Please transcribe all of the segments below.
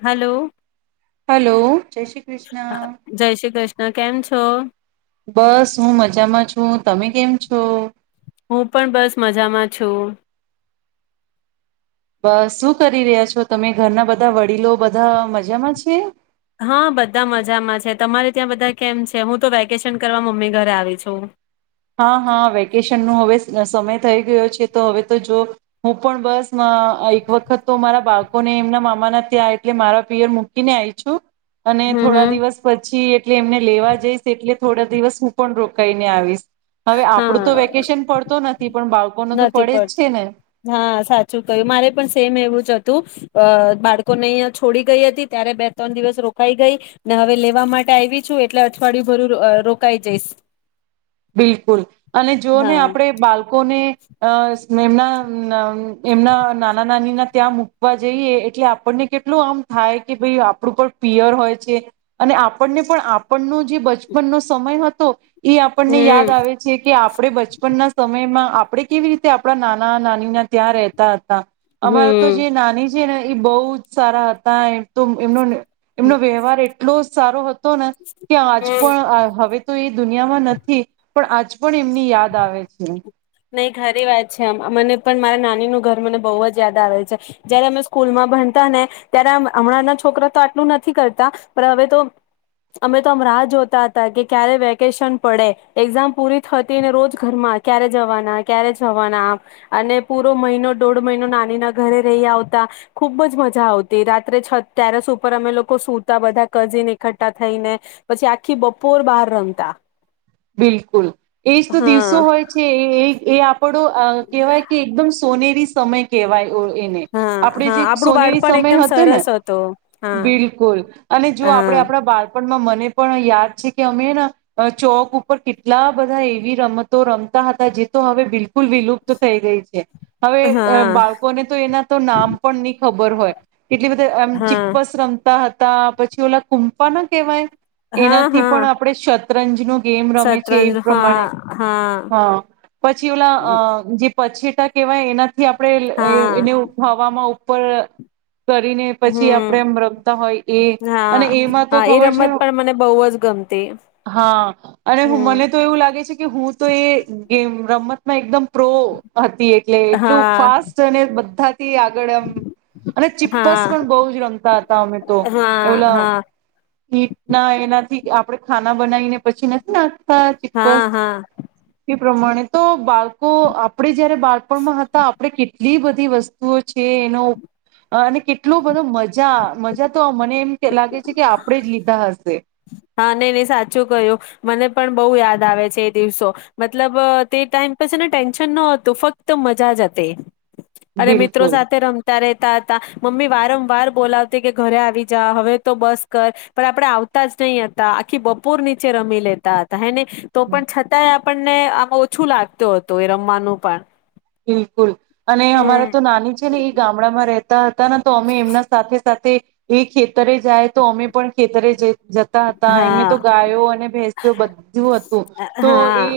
Hello. Hello જય શ્રી કૃષ્ણ. જય શ્રી કૃષ્ણ કેમ છો? બસ હું મજામાં છું તમે કેમ છો? હું પણ બસ મજામાં છું. બસ શું કરી રહ્યા છો તમે? ઘરના બધા વડીલો બધા મજામાં છે? હા બધા મજામાં છે તમારે ત્યાં બધા કેમ છે હું તો વેકેશન કરવા મમ્મી ઘરે આવી છું? હા હા વેકેશન ન હવે સમય થઈ ગયો છે તો હવે તો જો હું પણ બસ એક વખત તો મારા બાળકોને એમના મામાના ત્યાં એટલે મારા પિયર મૂકીને આવી છું. અને હમ થોડા હમ. દિવસ પછી એટલે એમને લેવા જઈશ એટલે. થોડા દિવસ હું પણ રોકાઈ ને આવીશ. હવે આપડું તો હા વેકેશન પડતું નથી પણ બા નથી પડતું હા સાચું કય્યું મારે પણ સેમ એવું. હતું બાળકોને અહીયા છોડી ગઈ હતી ત્યારે બે ત્રણ દિવસ રોકાઈ ગઈ ને હવે લેવા માટે આવી છું એટલે અઠવાડિયું ભરું રોકાઈ જઈશ. બિલકુલ અને જો ને હા. આપણે બાળકોને. કે અ. એમના ન ન એમના નાના નાની ના ત્યાં મૂકવા જઈએ એટલે આપણને કેટલું આમ થાય કે ભાઈ આપણું પણ પિયર હોય છે. અને આપણને પણ આપણનો જે બચપનનો જે સમય હતો એ આપણને યાદ હમ આવે છે. કે આપ આપણે બચપનના સમયમાં આપણે કેવી રીતે આપણા નાના નાનીના ત્યાં રહેતા. તા અમારે તો હમ. જે નાની જે ને એ બહુ જ સારા હતા એમ તો એમનો એમનો વ્યવહાર એટલો સારો હતો ને કે આજ હમ. પણ હવે તો એ દુનિયામાં નથી. પણ આજ પણ એમની યાદ આવે છે. નહી ઘરી વાત છે મને પણ મારા નાની નું ઘર મને બહુ જ યાદ આવે છે. જયારે અમે સ્કૂલ માં ભનતા ને ત્યારે આમ હમણાંના છોકરા તો આટલું નથી કરતા પણ હવે તો અમે તો અ રાહ જોતા હતા કે ક્યારે વેકેશન પડે એક્ઝામ પૂરી થતી ને રોજ ઘરમાં ક્યારે જવાના, ક્યારે જવાના, આમ અને પૂરો મહિનો દોઢ મહિનો નાની ના ઘરે રહી આવતા ખુબ જ મજા આવતી રાત્રે છ રસ ઉપર અમે લોકો સુતા બધા કઝને એકઠઠા થઈને પછી આખી બપોર બહાર રમતા. બિલકુલ એજ તો દિવસો હા હોય છે. એ એ આપ. પડો કહેવાય કે એકદમ સોનેરી સમય કહેવાય. ઓ એને હા આપણે હા જે આપણું સોનીરી બાળપણ એકદમ સમય હતો ને સરસ હા બિલકુલ અને જો હા આપણેે આપણા બાળપણ મને પણ યાદ છે કે અમે ના ચોક ઉ કેટલા બધા એવી રમતો રમતા હતા જે તો હવે બિલકુલ વિલુપ્ત થઈ ગઈ છે. હવે હા બાળકોને તો એના તો નામ પણ નહી ખબર હોય કેટલી બધા એમ હા ચિપ્પસ રમતા હતા. તા પછી ઓલા કૂમફા ના કહેવાય. હા એનાથી હા પણ આપણે શતરંજનું. રમે છે શતરંજ એ હા પ્રમાણે હા હ પછી ઓલા. કે પછીટા કેહેવાય એના. થી હા આપણેને અને ઉથાવામા હો ઉપ કરીને પછી આપણે હમ એમ રમતા હોય એ હા અને એમાં હા તો એ ખબર છે રમત પણ મને બહુ જ ગમતી હા. હા હમ મને તો એવું લાગે. કે હું તો એ ગેમ રમતમાં એકદમ. પ્રો હતી એટલે એટલું હા ફાસ્ટ અને બધા જ. થી આગળ એમ અને ચીપસ હા પણ બો જ રમતા હતા અમે તો હા ઓ લા હા ઈટ ના એનાથી. આપણે ખાના બનાવીને. નથી નાખતા ચીપ્બસ. હા હા પ્રમાણે તો બાલ કો આપણે જયારે બાળપણમાં હતા આપણે કેટ કેટલી બધી વસ્તુઓ છે એનો ઉ અને કેટલું બધો મજા મજા તો મને એમ લાગે છે કે આપણેે જ લીધા હશે. હા ને ને સાચું કહ્યું, મને પણ બહુ યાદ આવે છે એ દિવસો, મતલબ અહ તે ટાઈમ પસેને ટેન્શન ન હતું ફક્ત મજા જ હતી. અને મિત્રો બિલકુલ સાથે રમતા રે તા તા, મમ્મી વારંવાર બોલાવતી કે ઘરે આવી જા હવે તો બસ કર પણ આપડે આવતા જ નહી હતા આખી બપોર નીચે રમી લેતા હતા હે ને. તો પણ છતાંય આપ આપણને આમાં ઓછું લાગતું હતું એ રમવાનું પણ. બિલકુલ અને હમ અમારા તો નાની છે ને એ ગામડામાં રહેત તા હતા તો અમે એમના સાથે સાથે એ ખેત તરે જાય તો અમે પણ ખેતરે જ જતા હતા એને હા તો ગાયો અને ભેસો બધું હતું, તો હા એ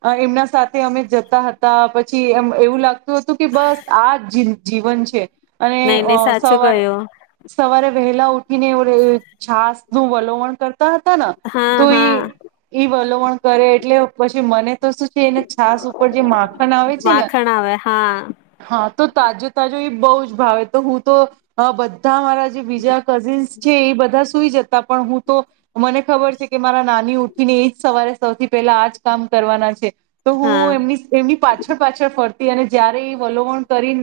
અ એમના સાથે અમે જતા હતા પછી કી એમ એવું લાગતું હતું કે બસ આ જી જીવન છે. અને નઈ નઈ અ સાચું સવારે કયું સવારે વેલા ઉઠીને વર છાસ નું વલોવણ કર તા હતા ન હા તો હા ઈ વલ પણ કરે એટલે પછી મને તો શું છે એને છાસ ઉપર જે માખણ આવે છે ને માખણ આવે હા. હા તો તાજો તાજો એ બહુ જ ભાવે તો હું તો બ. બ મારા જે બીજા કઝિન્સ છે એ બધા સુઈ જતા. પણ હું તો. મને ખબર છે કે મારા નાની. ઉઠીને એજ સવારે સૌથી પહેલા આજ કામ કરવાના છે. તો હા હું એમની એમની પાછ. ફરતી અને જયારે એ વલોવણ કરી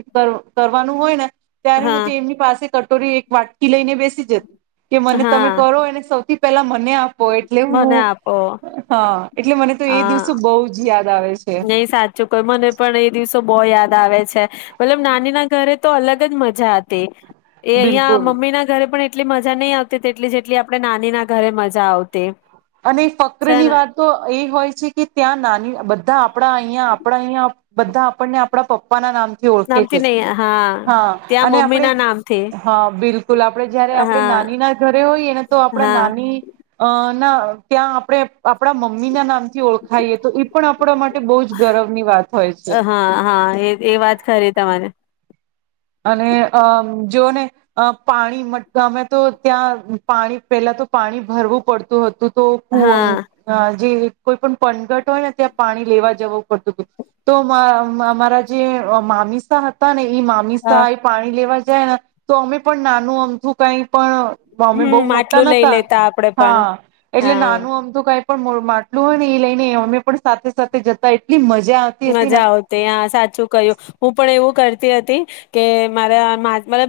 કરવાનું હોય ને. ત્યારે હું હા તે એમની પાસે. કટોરી એક વાટકી લઈને બેસી જતી. કે મને તમે હા કરો એને સૌથી. પેલા. ને આપો એટલે મને હું આપો હા. એટલે મને તો એ હા દિવસો બહુ જ યાદ આવે છે. નહી સાચું કયું મને પણ એ દિવસો બહુ યાદ આવે છે મતલબ નાની ના ઘરે તો અલગ જ મજા હતી. એ અહં બિલકુલ મમ્મી ના ઘરે પણ. એટલી મજા નહ આવતી તેટલી જેટલી આપણેે નાની ના ઘરે મજા આવતી. અને ફક્ર છે ની ને વાત તો એ હોય. કે ત્યાં નાની બધા આપ. આપણા અહીયા આપણા અહીયા. બધા આપણને આપણા પપ્પા ના નામ. ઓળખે છે નામથી નહી હા ત્યાં અને આપ મમ્મી ના નામથી હા બિલકુલ આપણે જયારે આપણે હા નાની ના ઘરે હોઈએને તો આપણા હા નાની. ના. ત્યાં આપણે આપડા મમ્મી ના નામ. ઓળખાઈએ તો એ પણ આપણા માટે બહ જ ગર્વની વાત હોય છે. હા હા એ એ વાત ખરી તમારે અને અ જો ને પાણી મટ ગમે તો ત્યાં પાણી પેલા તો પાણી ભરવું પડતું હતું. તો હા પ જે. કોઈ પણ પંગટ હોય ને ત્યાં પાણી લેવા જવું પડતું હતું તો અમારા જે મામીસા હતા ને ઈ. સ હા એ પાણી લેવા. જ ને તો અમે પણ નાનું અમથું કઈ પણ. મમ્મી હમ બઉુ મોટા માટલું લઈ નતા લેતા આપડે પણ હા એટલે હા નાનું આમ તોું કઈ. પણ માટલું હોય ને એ લઈને અમે પણ સાથે સાથે જતા એટલી મજા. આવતી હતી ને મજા આવતી હ્યા સાચું ક્યું હું પણ એવું. કરતી હતી કે મારા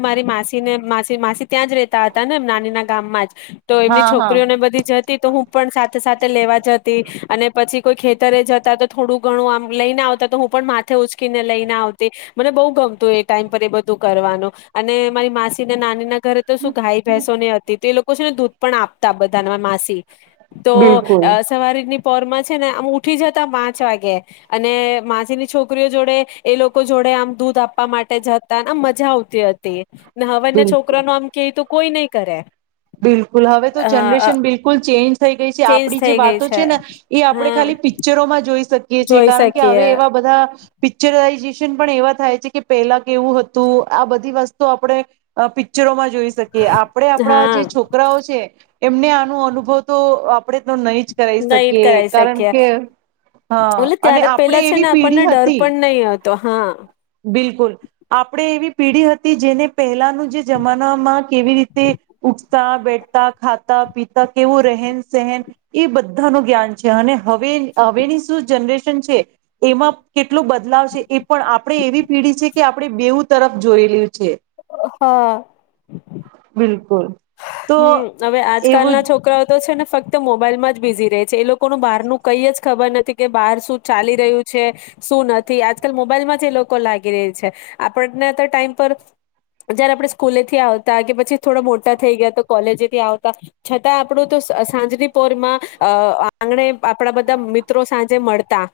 મારી માસી ને મા માસી ત્યાં જ રેતા હતા ને નાનીના ગામમાં જ. તો એમની હા હા છોકરીઓને બધી જ હતી તો હું પણ સા ત સાથે લેવા જતી અને પછી કોઈ ખેતરે જતા તો થોડું ઘણું આમ લઈને આવતા તો હું પણ માથે ઉચકીને લઈને આવતી. મને બહુ ગમતું એ ટાઈમ પર એ બધું કરવાનું અને મારી માસી ને નાની ના ઘરે તો શું ગાઈ ભેસો નહી હતી તે લોક કો છે ને દૂધ પણ આપતા બધા માસી તો બિલકુલ અ સવારીની પોરમાં છે ને અમ ઉઠી જતા પાંચ વાગે. અને માસીની છોકરીઓ જોડે એ લોકો જોડે આમ દૂધ આપવા માટે જ હતા ને આમ મજા આવતી હતી. ને હવે ના બિલકુલ છોકરા નું આમ કે તું કોઈ નહી કરે. બિલકુલ હવે તો અ જનરેશન બિલકુલ ચેન્જ થઈ ગઈ છે. ચેન્જ આપણી જે થઈ ગઈ વાતો છે ને એ આપડણે હા ખાલી પિક્ચરોમાં જોઈ શક. કે જે જોઈ કારણ કે શકીએ હવે એવા બધા પિક્ચર [unintelligible] એવા થાય છે કે પેલા કેવું હતું આ બધી વસ્તુ અહ આપણે પિક્ચરોમાં જોઈ શકીએ, આપડે આપણા હા જે છોકરાઓ છે એમને આનો અનુભવ તો આ આપણે તો નહી જ કરાઈ નહી શકીએ કરાઈ કારણ શકીએ કે હા ઓલે અને ત્યારે આપણેે એવી પેઢી હતી તો હા. બિલકુલ આપણેે એવી પેઢી હતી જેને પહેલાનું જે જમાનામાં કેવી રીતે ઉઠતા, બેઠતા, ખાતા, પીતા, કેવો રહેન સહેન એ બધાનું જ્ઞાન છે અને હવે, હવેની શું જનરેશન શન છે એમાં કેટલો બદલાવ છે, એ પણ આપ આપણે એવી પીઢી છે કે આપણે બેઉ તરફ જોયેલું છે. હા. બિલકુલ તો હમ્મ, હવે આજકાલ એવું ના છોકરાઓ તો છે ને ફક્ત મોબાઈલમાં જ બીઝી રહે છે. એ લોકોનું બહાર નું કંઈ જ ખબર નથી કે બહાર શું ચાલી રહ્યું છે, શું નથી, આજકાલ મોબાઈલ માં જ એ લોકો લાગી રહે છે. આપણને તો ટાઈમ પર જયારે આપણેે સ્કૂલેથી આવતા કે પછી થોડો મો ટા થઈ ગયા તો કોલેજથી આવતા, છતાં આપણું તો સા સાંજની પોરમાં અહ આંગણે આપણા બધા મિત્રો સાંજે મળતા,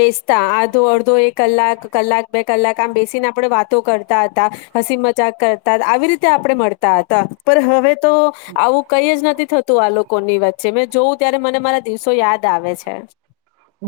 બેસતા, આધો અડધો, એક કલાક, કલાક, બે કલાક આમ બેસીને આપણે વાતો કરતા હતા, હસી મજાક કરતા તો આવી રીતે આપણે મળતા હતા. પર હા હવે તો આવું કંઈ જ નથી થતું આ લોકોની વચ્ચે, મેં જોઉં ત્યારે મને મારા દિવસો યાદ આવે છે.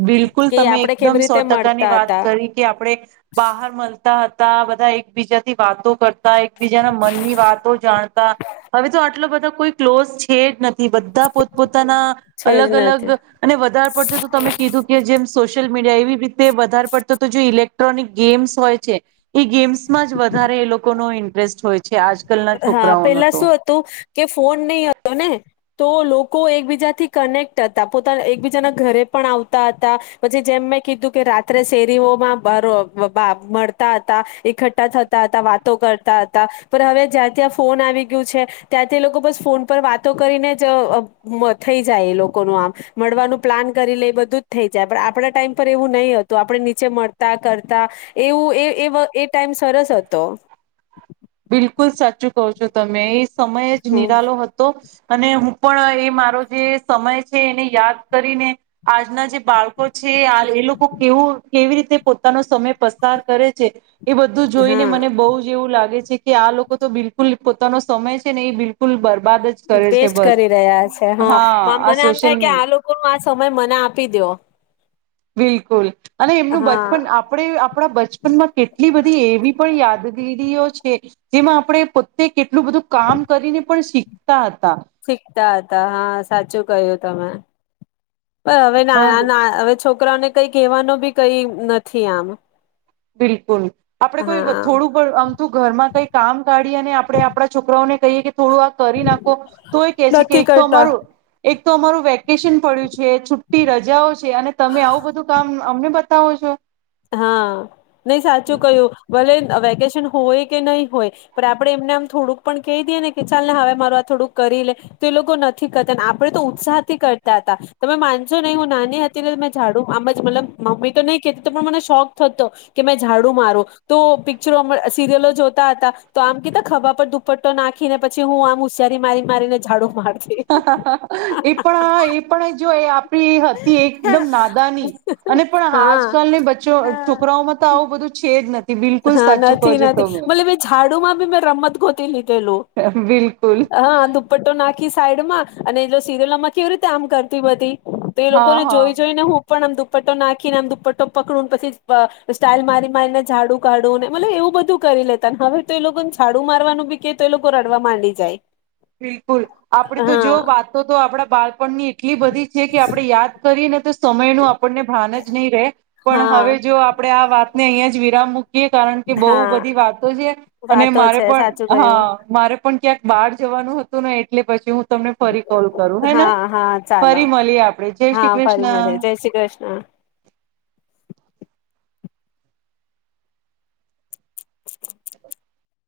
બિલકુલ કે તમે આપણે એકદમ કેવી સો રીતે ટકા ની મળતા વાત હતા કરી કે આપણેે બહાર મળતા હતા બ બધા એકબીજા થી વાતો કર તા એકબીજાના મનની વાતો જાણતા હવે તો આટલો બધો. કોઈ ક્લોઝ છે જ નથી. કે બધા પોતપોતાના છે અલગ જ અલગ નથી અને વધારે પડતું તો તમે. કે જેમ સોશિયલ મીડિયા એવી રીતે વધારે પડતો તો જે ઇલેક્ટ્રોનિક ગેમ્સ હોય છે એ ગેમ્સમાં જ વધારે એ લોકોનો ઇન્ટરેસ્ટ હોય છે. આજકાલના હા છોકરાઓનો પેલા તો શું હતું કે ફોન નહી હતો ને. તો લોકો એકબીજાથી કનેક્ટ હતા પોતાના એકબીજાના ઘરે પણ આવતા હતા પછી જેમ મેં કીધું કે રાત્રે શેરીઓમાં બ મળતા હતા એકઠ્ઠા થતા હતા વાતો કરતા હતા પણ હવે. જ્યાં ત્યાં ફોન આવી ગયું છે ત્યાંથી લોકો બસ ફોન પર વાતો કરીને જ થઈ જાય એ લોકોનું આમ મળવાનું પ્લાન કરી લે બધું જ થઈ જાય પણ આપણા ટાઈમ પર એવું નહી હતું આપણે નીચે મળતા કરતા એવું એ એ ટાઈમ સરસ હતો. બિલકુલ સાચું કહ છો તમે એ સમય જ હમ નિરાલો હતો. અને હું પણ એ મારો જે સમય છે એને યાદ કરીને આજના જે બાળકો. છે એ લોકો કેવું. કેવી રીતે પોતાનો સમય પસાર કરે છે. એ બધું જોઈને હા મને બહુ જ એવું લાગે છે. કે આ લોકો તો બિલકુલ પોતાનો સમય છે ને એ બિલકુલ બ. બેસ્ટ કરી રહ્યા છે હા આ મને આમ સોશિયલ થાય કે મીડિયા આ લોકો ન આ સમય મને આપી દો. બિલ બિલકુલ અને એમનું હા બચપન આપણે આપણા બચપનમાં કેટલી બધી એવી પણ યાદગીરીઓ છે. કે. જેમાં આપણે પોતે કેટલું બધું કામ કરીને પણ શીખતા હતા. શીખતા હતા હા સાચું કહ્યું તમે. પણ હવે ને અ આ આ હવે છોક છોકરાને કઈ કહેવાનો ભી કઈ નથી આમ. બિલકુલ આપડે કોઈ હા થોડું આમતું ઘરમાં કઈ કામ કાઢીને આપણે આપણા છોકરાઓને. કઈ. થોડું આ કરી નાખો તો એ કેહે છે કે નથી એક તો કરતા અમારું એક. તો અમારું વેકેશન પડ્યું છે છુટ્ટી રજાઓ છે અને તમે આવું બધું કામ અમને બતાવો છો. હા. નહી સાચું કયું ભલે વેકેશન. હોય કે નહીં હોય પણ આપડે એમને આમ થોડુંક પણ કહી દઈએ ને કે ચાલ ને હવે મારું આ થોડુંક કરી લે તો એ લોકો નથી કરતા આપડે તો ઉત્સાહ થી કરતા હતા તમે માનશો નહી હું નાની હતી ને મેં જાડું આમ જ મતલબ મમ્મી તો નહી કેતી. તો પણ મને શોખ થતો કે મેં ઝાડુ મારો તો પિક્ચરો સિરિયલો જોતા હતા તો આમ કતા ખભા પર દુપટ્ટો નાખી ને પછી હું આમ હુંશયારી મારી મારીને ઝાડુ માર એ પણ એ પણ જો. પી હતી એકદમ નાદાની અને પણ હા આજકાલની બચ્ચો છોકરાઓમાં તો આવું બધું છે જ નથ. હા, નથી, નથી મતલબ એ ઝાડુ માં બી મેં રમત ગોતી લીધેલું બિલકુલ હા દુપટ્ટો નાખી સાઈડ માં અને સિરિલમાં કેવી રીતે આમ કરતી બધી. તો એ લોકો હા ને હા જોઈ જોઈ ને હું પણ આમ દુપટ્ટો નાખીને આમ દુપટ્ટો પકડું પછી સ્ટાઇલ મારી મારીને ઝાડું કાઢવુંને મતલબ એવું બધું કરી લેતા હવે તો એ લોકો ને છાડું મારવાનું બી કે તો એ લોકો રડવા માંડી જાય. બિલકુલ આપે તો જો હા વાતો તો આપડા બાળપણની એટલી બધી છે કે આપડણે યાદ કરીને તો સમય નું આપણને ભાન જ નહીં રહે. પણ હા હવે જો આપડણે આ વાત નહીં જવીરા મુખ કિયે કારણ કે બહ હા બધી વાતો છે અને વાતો મારે છે સાચું પણ હા કયું મારે પણ ક્યાંક બાર જવાનું હતું ને એટલે પછી હું તમને ફરી કોલ કરું હેના હા હા ચાલો ફરી મળીએ આપડે જય હા શ્રી ફરી કૃષ્ણ. મળે જય શ્રી કૃષ્ણ.